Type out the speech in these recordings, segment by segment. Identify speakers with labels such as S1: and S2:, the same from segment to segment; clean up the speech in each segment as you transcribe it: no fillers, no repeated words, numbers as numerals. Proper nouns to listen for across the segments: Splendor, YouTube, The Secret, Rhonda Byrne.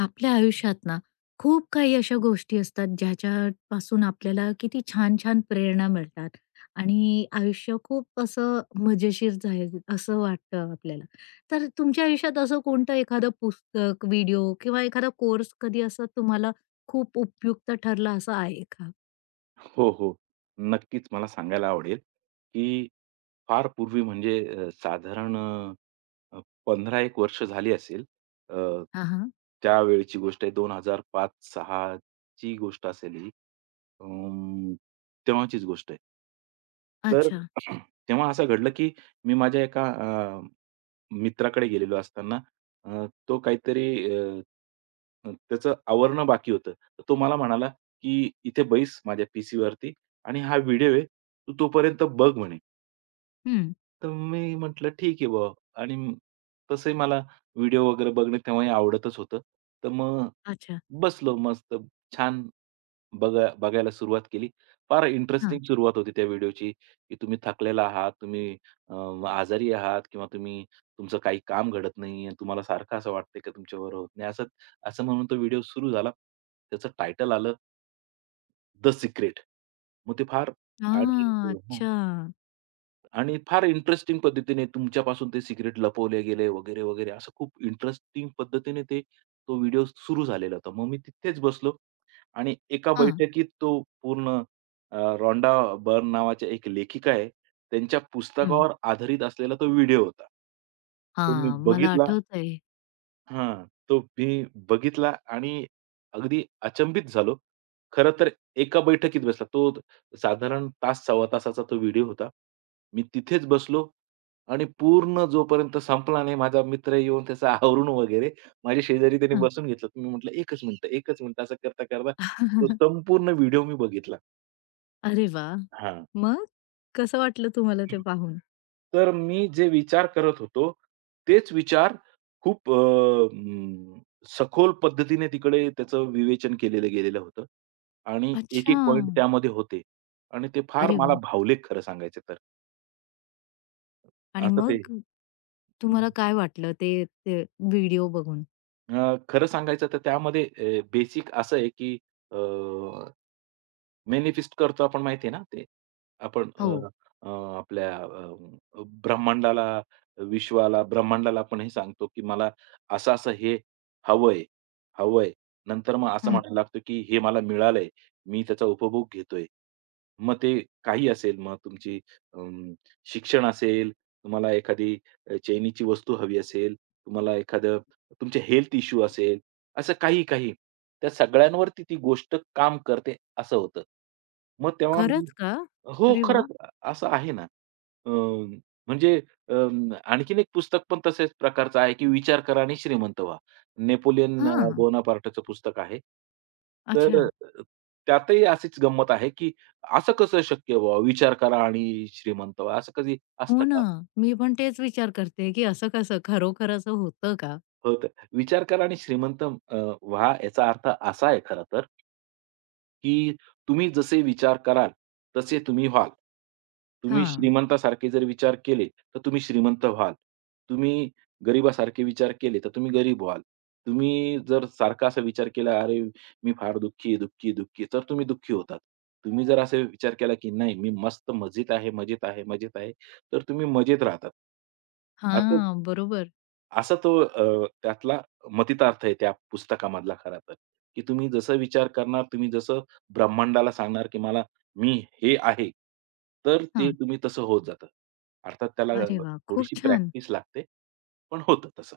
S1: आपल्या आयुष्यात ना खूप काही अशा गोष्टी असतात ज्याच्यापासून आपल्याला किती छान छान प्रेरणा मिळतात आणि आयुष्य खूप असं मजेशीर जाईल असं वाटतं आपल्याला. तर तुमच्या आयुष्यात असं कोणतं एखादं पुस्तक, व्हिडिओ किंवा एखादा कोर्स कधी असं तुम्हाला खूप उपयुक्त ठरला असं आहे का?
S2: हो, हो. नक्कीच मला सांगायला आवडेल, की फार पूर्वी म्हणजे साधारण 15-1 वर्ष झाली असेल. अ,
S1: हां, हां.
S2: त्यावेळची गोष्ट आहे 2005-06 ची गोष्ट असेल ही. अं, तेव्हाचीच गोष्ट आहे. तर
S1: अच्छा.
S2: तेव्हा असं घडलं, की मी माझ्या एका मित्राकडे गेलेलो असताना अ, तो काहीतरी अ, त्याचं आवरणं बाकी होतं. तर तो मला म्हणाला, की "इथे बैस माझ्या पीसीवरती आणि हा व्हिडिओ आहे, तू तोपर्यंत बघ" म्हणे.
S1: हं.
S2: तर मी म्हटलं, "ठीक आहे बुवा" आणि तसंही मला व्हिडिओ वगैरे बघणं तेव्हाही आवडतच होतं. तर मग
S1: अच्छा.
S2: बसलो मस्त छान बघायला सुरुवात केली. फार
S1: हां.
S2: इंटरेस्टिंग सुरुवात होती त्या व्हिडिओची, की तुम्ही थकलेला आहात, तुम्ही अ, आजारी आहात किंवा तुम्ही तुमचं काही काम घडत नाहीये. तुम्हाला सारखं असं वाटतंय की तुमच्याबरोबर होत नाही. असं असं म्हणून तो व्हिडिओ सुरू झाला. त्याचं टायटल आलं "द सिक्रेट." मग ते फार आणि
S1: हां.
S2: हं.
S1: अच्छा.
S2: आणि फार इंटरेस्टिंग पद्धतीने तुमच्यापासून ते सिक्रेट लपवले गेले वगैरे, वगैरे असं खूप इंटरेस्टिंग पद्धतीने तो व्हिडिओ सुरू झालेला होता. मग मी तिथेच बसलो. आणि एका
S1: हां.
S2: बैठकीत तो पूर्ण रॉन्डा बर्न नावाच्या एक लेखिका आहे, त्यांच्या
S1: हं.
S2: पुस्तकावर आधारित असलेला तो व्हिडिओ होता. तो मी
S1: हां. मला
S2: बघितला
S1: आठवतंय.
S2: तो मी बघितला आणि अगदी अचंबित झालो. खरं तर एका बैठकीत बसला. तो साधारण तास सव्वा तासाचा तो व्हिडिओ होता. मी तिथेच बसलो आणि पूर्ण जोपर्यंत संपला नाही, माझा मित्र येऊन त्याचं आवरून वगैरे माझ्या शेजारी त्याने
S1: हं.
S2: बसून घेतलं. मी म्हटलं, "एकच मिनिट, एकच मिनिट" असं करता-करता तो संपूर्ण व्हिडिओ मी बघितला.
S1: अरे वाह!
S2: हां.
S1: मग? कसं वाटलं तुम्हाला ते पाहून?
S2: तर मी जे विचार करत होतो, तेच विचार खूप सखोल पद्धतीने तिकडे त्याचं विवेचन केलेलं गेलेलं होतं आणि
S1: अच्छा!
S2: एक-एक पॉइंट त्यामध्ये होते आणि ते फार
S1: अरे
S2: मला
S1: वा,
S2: भावले खरं सांगायचं तर.
S1: आणि
S2: असं ते
S1: मग
S2: हं.
S1: तुम्हाला काय वाटलं ते ते व्हिडिओ बघून?
S2: खरं सांगायचं तर त्यामध्ये बेसिक असं आहे, की अ, मॅनिफेस्ट करतो आपण माहिती आहे ना ते. आपण अ,
S1: हो.
S2: अ, आपल्या ब्रह्मांडाला, ब्रह्मांडाला आपण हे सांगतो, की मला असं-असं हे हवंय, हवंय. नंतर मग असं
S1: हं.
S2: म्हणायला लागतो, की हे मला मिळालंय, मी त्याचा उपभोग घेतोय. मग ते काही असेल, मग तुमची अं, शिक्षण असेल, तुम्हाला एखादी चैनीची वस्तू हवी असेल, तुम्हाला एखादं तुमचे हेल्थ इश्यू असेल, असं काही, काही. त्या सगळ्यांवरती ती गोष्ट काम करते असं होतं. मग तेव्हा मी
S1: खरंच का?
S2: हो,
S1: अरे वा,
S2: खरंच असं आहे ना. अ, म्हणजे अ, आणखीन एक पुस्तक पण तशाच प्रकारचं आहे, की विचार करा आणि श्रीमंत व्हा. नेपोलियन
S1: हां.
S2: बोनापार्टचं पुस्तक आहे.
S1: अच्छा.
S2: तर त्यातही अशीच गंमत आहे, की असं कसं शक्य व्हावं? विचार करा आणि श्रीमंत व्हा. असं कधी
S1: हो
S2: असतं
S1: ना.
S2: का?
S1: मी पण तेच विचार करते, की असं कसं खरोखर असं होतं का?
S2: हो तर विचार करा आणि श्रीमंत व्हा याचा अर्थ असा आहे खरं तर, की तुम्ही जसे विचार कराल, तसे तुम्ही व्हाल. तुम्ही
S1: हां.
S2: श्रीमंतासारखे जर विचार केले, तर तुम्ही श्रीमंत व्हाल. तुम्ही गरिबासारखे विचार केले, तर तुम्ही गरीब व्हाल. तुम्ही जर सारखा असा विचार केला, "अरे, मी फार दुःखी आहे, दुःखी आहे, दुःखी आहे," तर तुम्ही दुःखी होतात. तुम्ही जर असा विचार केला, की "नाही, मी मस्त मजेत आहे, मजेत आहे, मजेत आहे," तर तुम्ही मजेत राहतात. असंच
S1: हां, बरोबर.
S2: असा तो त्यातला मतितार्थ आहे त्या पुस्तकामधला खरा तर, की तुम्ही जसं विचार करणार, तुम्ही जसं ब्रह्मांडाला सांगणार, की मी हे आहे, तर ते
S1: हां.
S2: तुम्ही तसं होत जातं. अर्थात त्याला
S1: अरे वाह! खूप
S2: थोडीशी
S1: छान.
S2: प्रॅक्टिस लागते, पण होतं तसं.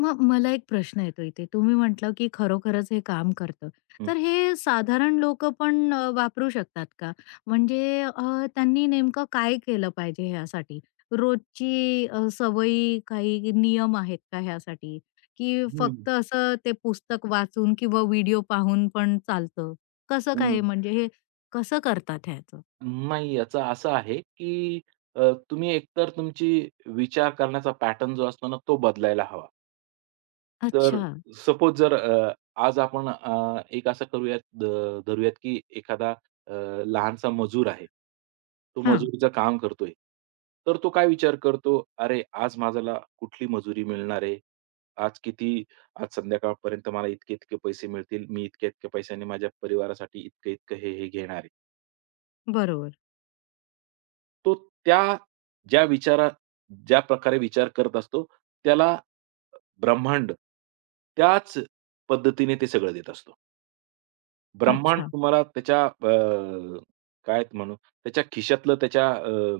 S1: मग मला एक प्रश्न येतो इथे. तुम्ही म्हटलं, की खरोखरच हे काम करतं.
S2: हं.
S1: तर हे साधारण लोकं पण वापरू शकतात का? म्हणजे त्यांनी नेमकं काय केलं पाहिजे ह्यासाठी? रोजची सवयी काही नियम आहेत का ह्यासाठी? की
S2: हं,
S1: फक्त असं ते पुस्तक वाचून किंवा व्हिडिओ पाहून पण चालतं? कसं
S2: हं.
S1: काय म्हणजे हे कसं करतात ह्याचं?
S2: नाही, याचं असं आहे, की तुम्ही एकतर तुमची विचार करण्याचा पॅटर्न जो असतो ना, तो बदलायला हवा. तर
S1: अच्छा.
S2: सपोज जर आज आपण एक असं करूयात धरूयात, की एखादा लहानसा मजूर आहे. तो
S1: हां.
S2: मजुरीचं काम करतोय. तर तो काय विचार करतो, "अरे, आज मला कुठली मजुरी मिळणार आहे? आज किती आज संध्याकाळपर्यंत मला इतके-इतके पैसे मिळतील. मी इतक्या-इतक्या पैशाने माझ्या परिवारासाठी इतकं-इतकं हे, हे घेणार आहे."
S1: बरोबर.
S2: तो त्या ज्या विचारा ज्या प्रकारे विचार करत असतो, त्याला ब्रह्मांड त्याच पद्धतीने ते सगळं देत असतो. ब्रह्मांड
S1: अच्छा.
S2: तुम्हाला त्याच्या काय म्हणू, त्याच्या खिशातलं त्याच्या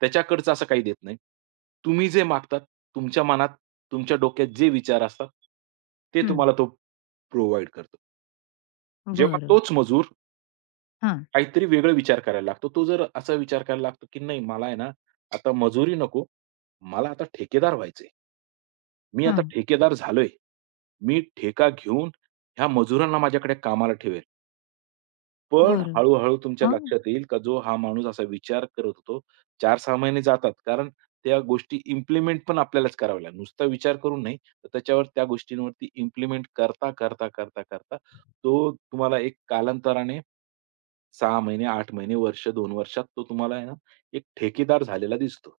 S2: त्याच्याकडचं असं काही देत नाही. तुम्ही जे मागतात, तुमच्या मनात, तुमच्या डोक्यात जे विचार असतात, ते
S1: हं.
S2: तुम्हाला तो प्रोव्हाईड करतो. जेव्हा
S1: बरं.
S2: तोच मजूर
S1: हां,
S2: काहीतरी वेगळा विचार करायला लागतो. तो जर असा विचार करायला लागतो, की नाही मला आहे ना, आता मजुरी नको, मला आता ठेकेदार व्हायचंय. मी आता
S1: हां.
S2: ठेकेदार झालोय. मी ठेका घेऊन ह्या मजुरांना माझ्याकडे कामाला ठेवेल. पण
S1: बरं.
S2: हळू-हळू तुमच्या
S1: मग?
S2: लक्षात येईल का जो हा माणूस असा विचार करत होतो, 4-6 महिने जातात. कारण त्या गोष्टी इम्प्लिमेंट पण आपल्यालाच कराव्या लागतात. नुसता विचार करून नाही, तर त्याच्यावर त्या गोष्टींवरती इम्प्लिमेंट करता, करता, करता, करता तो तुम्हाला एक कालांतराने 6 महिने, 8 महिने, वर्ष, 2 वर्षात तो तुम्हाला आहे ना, एक ठेकेदार झालेला दिसतो.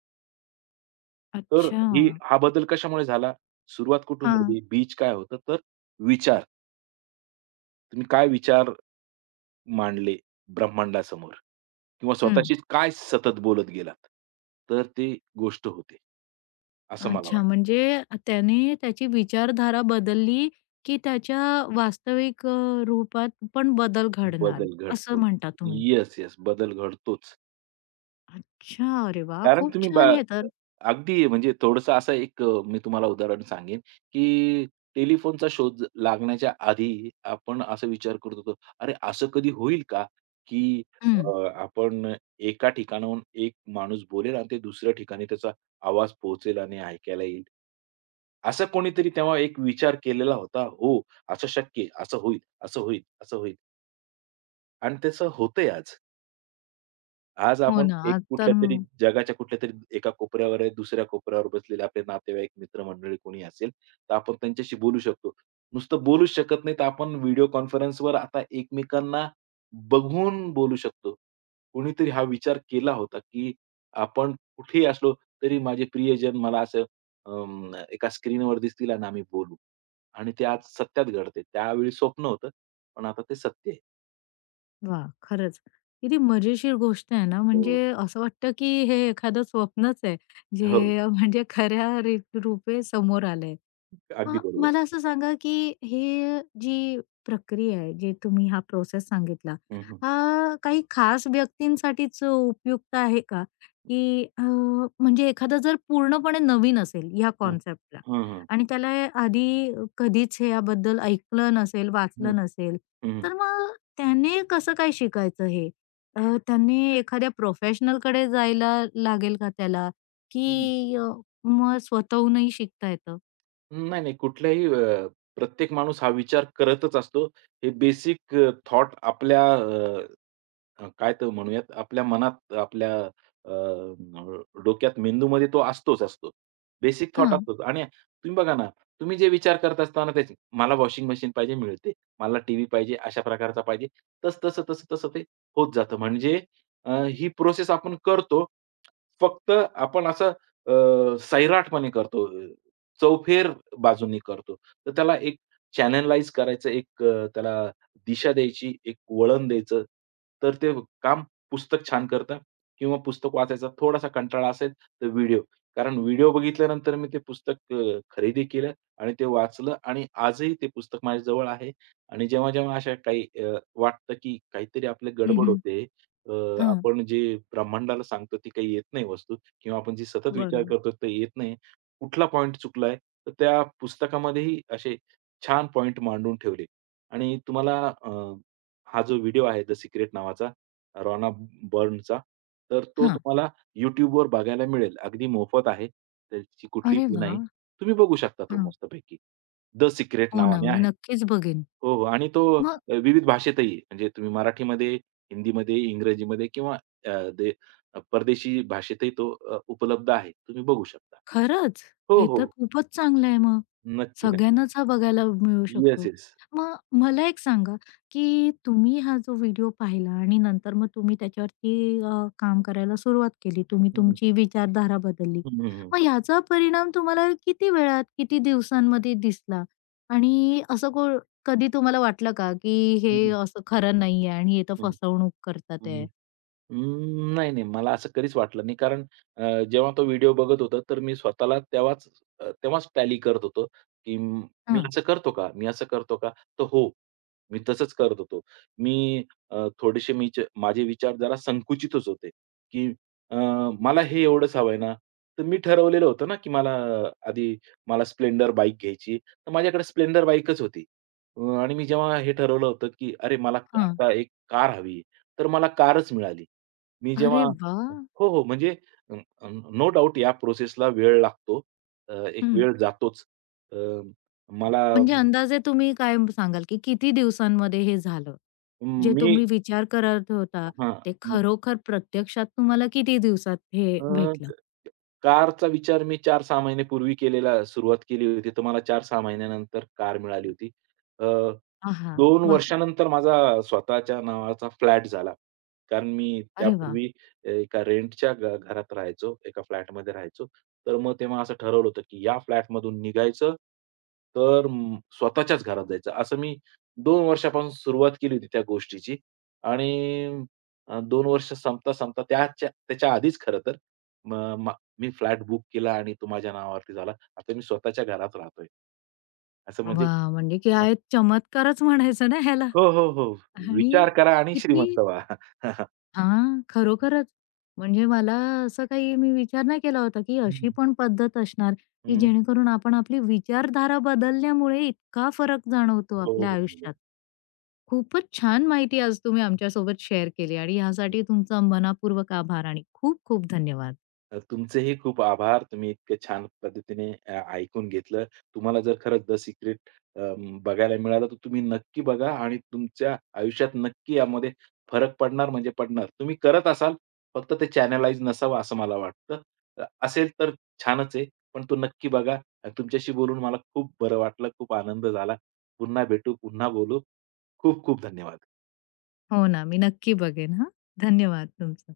S2: तर
S1: अच्छा.
S2: हा बदल कशामुळे झाला? सुरुवात कुठून
S1: हां.
S2: झाली? बीज काय होतं? तर विचार. तुम्ही काय विचार मांडले ब्रह्मांडासमोर किंवा
S1: हं.
S2: स्वतःशीच काय सतत बोलत गेलात, तर ती गोष्ट होते. असं मला
S1: अच्छा,
S2: वाटतं.
S1: म्हणजे त्याने त्याची विचारधारा बदलली, की त्याच्या वास्तविक रूपात पण बदल घडणार,
S2: बदल
S1: असं
S2: घडतो.
S1: म्हणता तुम्ही?
S2: Yes, yes. बदल घडतोच.
S1: अच्छा. अरे वाह!
S2: कारण
S1: खूप
S2: तुम्ही बा
S1: छान आहे तर.
S2: अगदी म्हणजे थोडंसं असं एक मी तुम्हाला उदाहरण सांगेन, की टेलिफोनचा शोध लागण्याच्या आधी आपण असा विचार करत होतो, "अरे, असं कधी होईल का, की अ,
S1: हं.
S2: आपण एका ठिकाणाहून एक माणूस बोलेल आणि ते दुसऱ्या ठिकाणी त्याचा आवाज पोहोचेल आणि ऐकायला येईल?" असं कोणीतरी तेव्हा एक विचार केलेला होता, "हो, असं शक्य आहे, असं होईल, असं होईल, असं होईल." आणि तसं होतंय आज. आज
S1: हो
S2: आपण
S1: ना.
S2: एक
S1: आज तर
S2: कुठल्यातरी जगाच्या कुठल्यातरी एका कोपऱ्यावर आहे, दुसऱ्या कोपऱ्यावर बसलेले आपले नातेवाईक, मित्रमंडळी कोणी असेल, तर आपण त्यांच्याशी बोलू शकतो. नुसतं बोलूच शकत नाही, तर आपण व्हिडिओ कॉन्फरन्सवर आता एकमेकांना बघून बोलू शकतो. कोणीतरी हा विचार केला होता, की आपण कुठेही असलो तरी माझे प्रियजन मला असं एका स्क्रीनवर दिसतील आणि आम्ही बोलू. आणि ते आज सत्यात घडते. त्यावेळी स्वप्न होतं, पण आता ते सत्य आहे.
S1: वाह! खरंच. किती मजेशीर गोष्ट आहे ना, म्हणजे
S2: हो.
S1: असं वाटतं, की हे एखादं स्वप्नच आहे, जे
S2: हो,
S1: म्हणजे खऱ्या री रूपे समोर आलंय. मग
S2: अगदी बरोबर.
S1: मला असं सांगा, की हे जी प्रक्रिया आहे, जे तुम्ही हा प्रोसेस सांगितला,
S2: हं, हं.
S1: हा काही खास व्यक्तींसाठीच उपयुक्त आहे का? की म्हणजे एखादा जर पूर्णपणे नवीन असेल या
S2: हं.
S1: कॉन्सेप्टला
S2: हं, हं.
S1: आणि त्याला आधी कधीच याबद्दल ऐकलं नसेल,
S2: हं,
S1: वाचलं नसेल,
S2: हं.
S1: तर मग त्याने कसं काय शिकायचं हे? अ, त्याने एखाद्या प्रोफेशनलकडे जायला लागेल का त्याला?
S2: हं.
S1: की मग स्वतःहूनही शिकता येतं?
S2: नाही, नाही. प्रत्येक माणूस हा विचार करतच असतो. हे बेसिक थॉट आपल्या अ, अ, काय तर म्हणूयात, आपल्या मनात, आपल्या अ, अ, डोक्यात, मेंदूमध्ये तो असतोच असतो. बेसिक थॉट
S1: हां.
S2: असतोच आणि तुम्ही बघा ना, तुम्ही जे विचार करत असताना त्याचे मला वॉशिंग मशीन पाहिजे, मिळते. मला टीव्ही पाहिजे, अशा प्रकारचा पाहिजे. तसं, तसं, तसं, तसं ते होत जातं. म्हणजे अ, ही प्रोसेस आपण करतो. फक्त आपण असं सैराटपणे करतो. चौफेर बाजूंनी करतो. तर त्याला एक चॅनलाईज करायचं, एक त्याला दिशा द्यायची, एक वळण द्यायचं. तर ते काम पुस्तक छान करतं किंवा पुस्तक वाचायचा थोडासा कंटाळा असेल, तर व्हिडिओ. कारण व्हिडिओ बघितल्यानंतर मी ते पुस्तक खरेदी केलं आणि ते वाचलं आणि आजही ते पुस्तक माझ्याजवळ आहे आणि जेव्हा-जेव्हा अशा काही वाटतं, की काहीतरी आपली
S1: हं,
S2: गडबड
S1: हं.
S2: होते. अ,
S1: हां.
S2: आपण जे ब्रह्मांडाला सांगतो ती काही येत नाही वस्तू किंवा आपण जी सतत विचार
S1: बरोबर.
S2: करतो ते येत नाही. कुठला पॉइंट चुकलाय, तर त्या पुस्तकामध्येही असे छान पॉइंट मांडून ठेवले आणि तुम्हाला हा जो व्हिडिओ आहे द सिक्रेट नावाचा रॉना बर्नचा, तर तो
S1: हां.
S2: तुम्हाला YouTubeवर बघायला मिळेल. अगदी मोफत आहे. त्याची कुठलीही
S1: अरे
S2: फी
S1: वा
S2: नाही. तुम्ही बघू शकता तो
S1: हां.
S2: मस्तपैकी. द सिक्रेट
S1: हो ना,
S2: नावाने
S1: मी
S2: आहे.
S1: नक्कीच बघेन.
S2: हो, हो. आणि तो
S1: मग
S2: विविध भाषेतही आहे. म्हणजे तुम्ही मराठीमध्ये, हिंदीमध्ये, इंग्रजीमध्ये किंवा अ, दे परदेशी भाषेतही तो उपलब्ध आहे. तुम्ही बघू शकता.
S1: खरंच?
S2: हो,
S1: हे तर
S2: हो.
S1: खूपच चांगलं आहे मग.
S2: नक्की, नक्की.
S1: सगळ्यांनाच हा बघायला मिळू
S2: येस,
S1: शकतो.
S2: येस.
S1: मग मला एक सांगा, की तुम्ही हा जो व्हिडिओ पाहिला आणि नंतर मग तुम्ही त्याच्यावरती काम करायला सुरुवात केली. तुम्ही
S2: हं, हं.
S1: तुमची विचारधारा बदलली.
S2: हं, हं,
S1: मग ह्याचा परिणाम तुम्हाला किती वेळात, किती दिवसांमध्ये दिसला? आणि असं को कधी तुम्हाला वाटलं का, की हे
S2: हं.
S1: असं खरं नाहीये आणि हे तर
S2: हं,
S1: फसवणूक करतात आहे?
S2: नाही, नाही. मला असं कधीच वाटलं नाही. कारण जेव्हा तो व्हिडिओ बघत होतो, तर मी स्वतःला तेव्हाच टॅली करत होतो, की मी
S1: हां,
S2: असं करतो का? मी असं करतो का? तर हो, मी तसंच करत होतो. मी थोडेसे माझे विचार जरा संकुचितच होते, की अ, मला हे एवढंच हवंय ना, तर मी ठरवलेलं होतं ना, की मला अं, आधी मला स्प्लेंडर बाईक घ्यायची, तर माझ्याकडे स्प्लेंडर बाईकच होती. आणि मी जेव्हा हे ठरवलं होतं, की अरे, मला
S1: हां.
S2: आता एक कार हवी, तर मला कारच मिळाली. मी जेव्हा
S1: अरे वाह!
S2: हो, हो. म्हणजे नो डाउट या प्रोसेसला वेळ लागतो. एक
S1: हं.
S2: वेळ जातोच. अ, मला
S1: म्हणजे अंदाजे तुम्ही काय सांगाल, की किती दिवसांमध्ये हे झालं? जे
S2: मी
S1: तुम्ही विचार करत होता,
S2: हां.
S1: ते खरोखर प्रत्यक्षात तुम्हाला किती दिवसात हे भेटलं?
S2: कारचा विचार मी 4-6 महिन्यापूर्वी सुरुवात केली होती, तर मला 4-6 महिन्यानंतर कार मिळाली होती. अ,
S1: आहा!
S2: 2
S1: वाह!
S2: वर्षानंतर माझा स्वतःच्या नावाचा फ्लॅट झाला. कारण मी
S1: अरे वाह!
S2: त्यापूर्वी एका रेंटच्या घरात राहायचो, एका फ्लॅटमध्ये राहायचो. तर मग तेव्हा असं ठरवलं होतं, की या फ्लॅटमधून निघायचं, तर स्वतःच्याच घरात जायचं. असं मी 2 वर्षापासून सुरुवात केली होती त्या गोष्टीची आणि 2 वर्ष संपता-संपता त्याच्या त्याच्या आधीच खरं तर मी फ्लॅट बुक केला आणि तो माझ्या नावावरती झाला. आता मी स्वतःच्या घरात राहतोय. असं म्हणजे
S1: वाह! म्हणजे
S2: हां.
S1: काय चमत्कारच म्हणायचं ना ह्याला.
S2: हो, हो, हो.
S1: आणि
S2: विचार करा आणि
S1: किती
S2: श्रीमंत व्हा.
S1: हां, खरोखरच. म्हणजे मला असं काही मी विचार नाही केला होता, की
S2: हं,
S1: अशी
S2: हं.
S1: पण पद्धत असणार, की जेणेकरून आपण आपली विचारधारा बदलल्यामुळे इतका फरक जाणवतो
S2: हो,
S1: आपल्या
S2: हो, हो.
S1: आयुष्यात. खूपच छान माहिती आज तुम्ही आमच्यासोबत शेअर केली आणि यासाठी तुमचा मनापूर्वक आभार आणि खूप खूप धन्यवाद.
S2: तुमचेही खूप आभार. तुम्ही इतक्या छान पद्धतीने ऐकून घेतलं. तुम्हाला जर खरंच द सीक्रेट अ, बघायला मिळालं, तर तुम्ही नक्की बघा आणि तुमच्या आयुष्यात नक्की यामध्ये फरक पडणार म्हणजे पडणार. तुम्ही करत असाल, फक्त ते चॅनलाइज नसावं असं मला वाटतं. असेल तर छानच आहे, पण तो नक्की बघा. आणि तुमच्याशी बोलून मला खूप बरं वाटलं, खूप आनंद झाला. पुन्हा भेटू, पुन्हा बोलू. खूप खूप धन्यवाद.
S1: हो ना, मी नक्की बघेन हां. धन्यवाद तुमचे.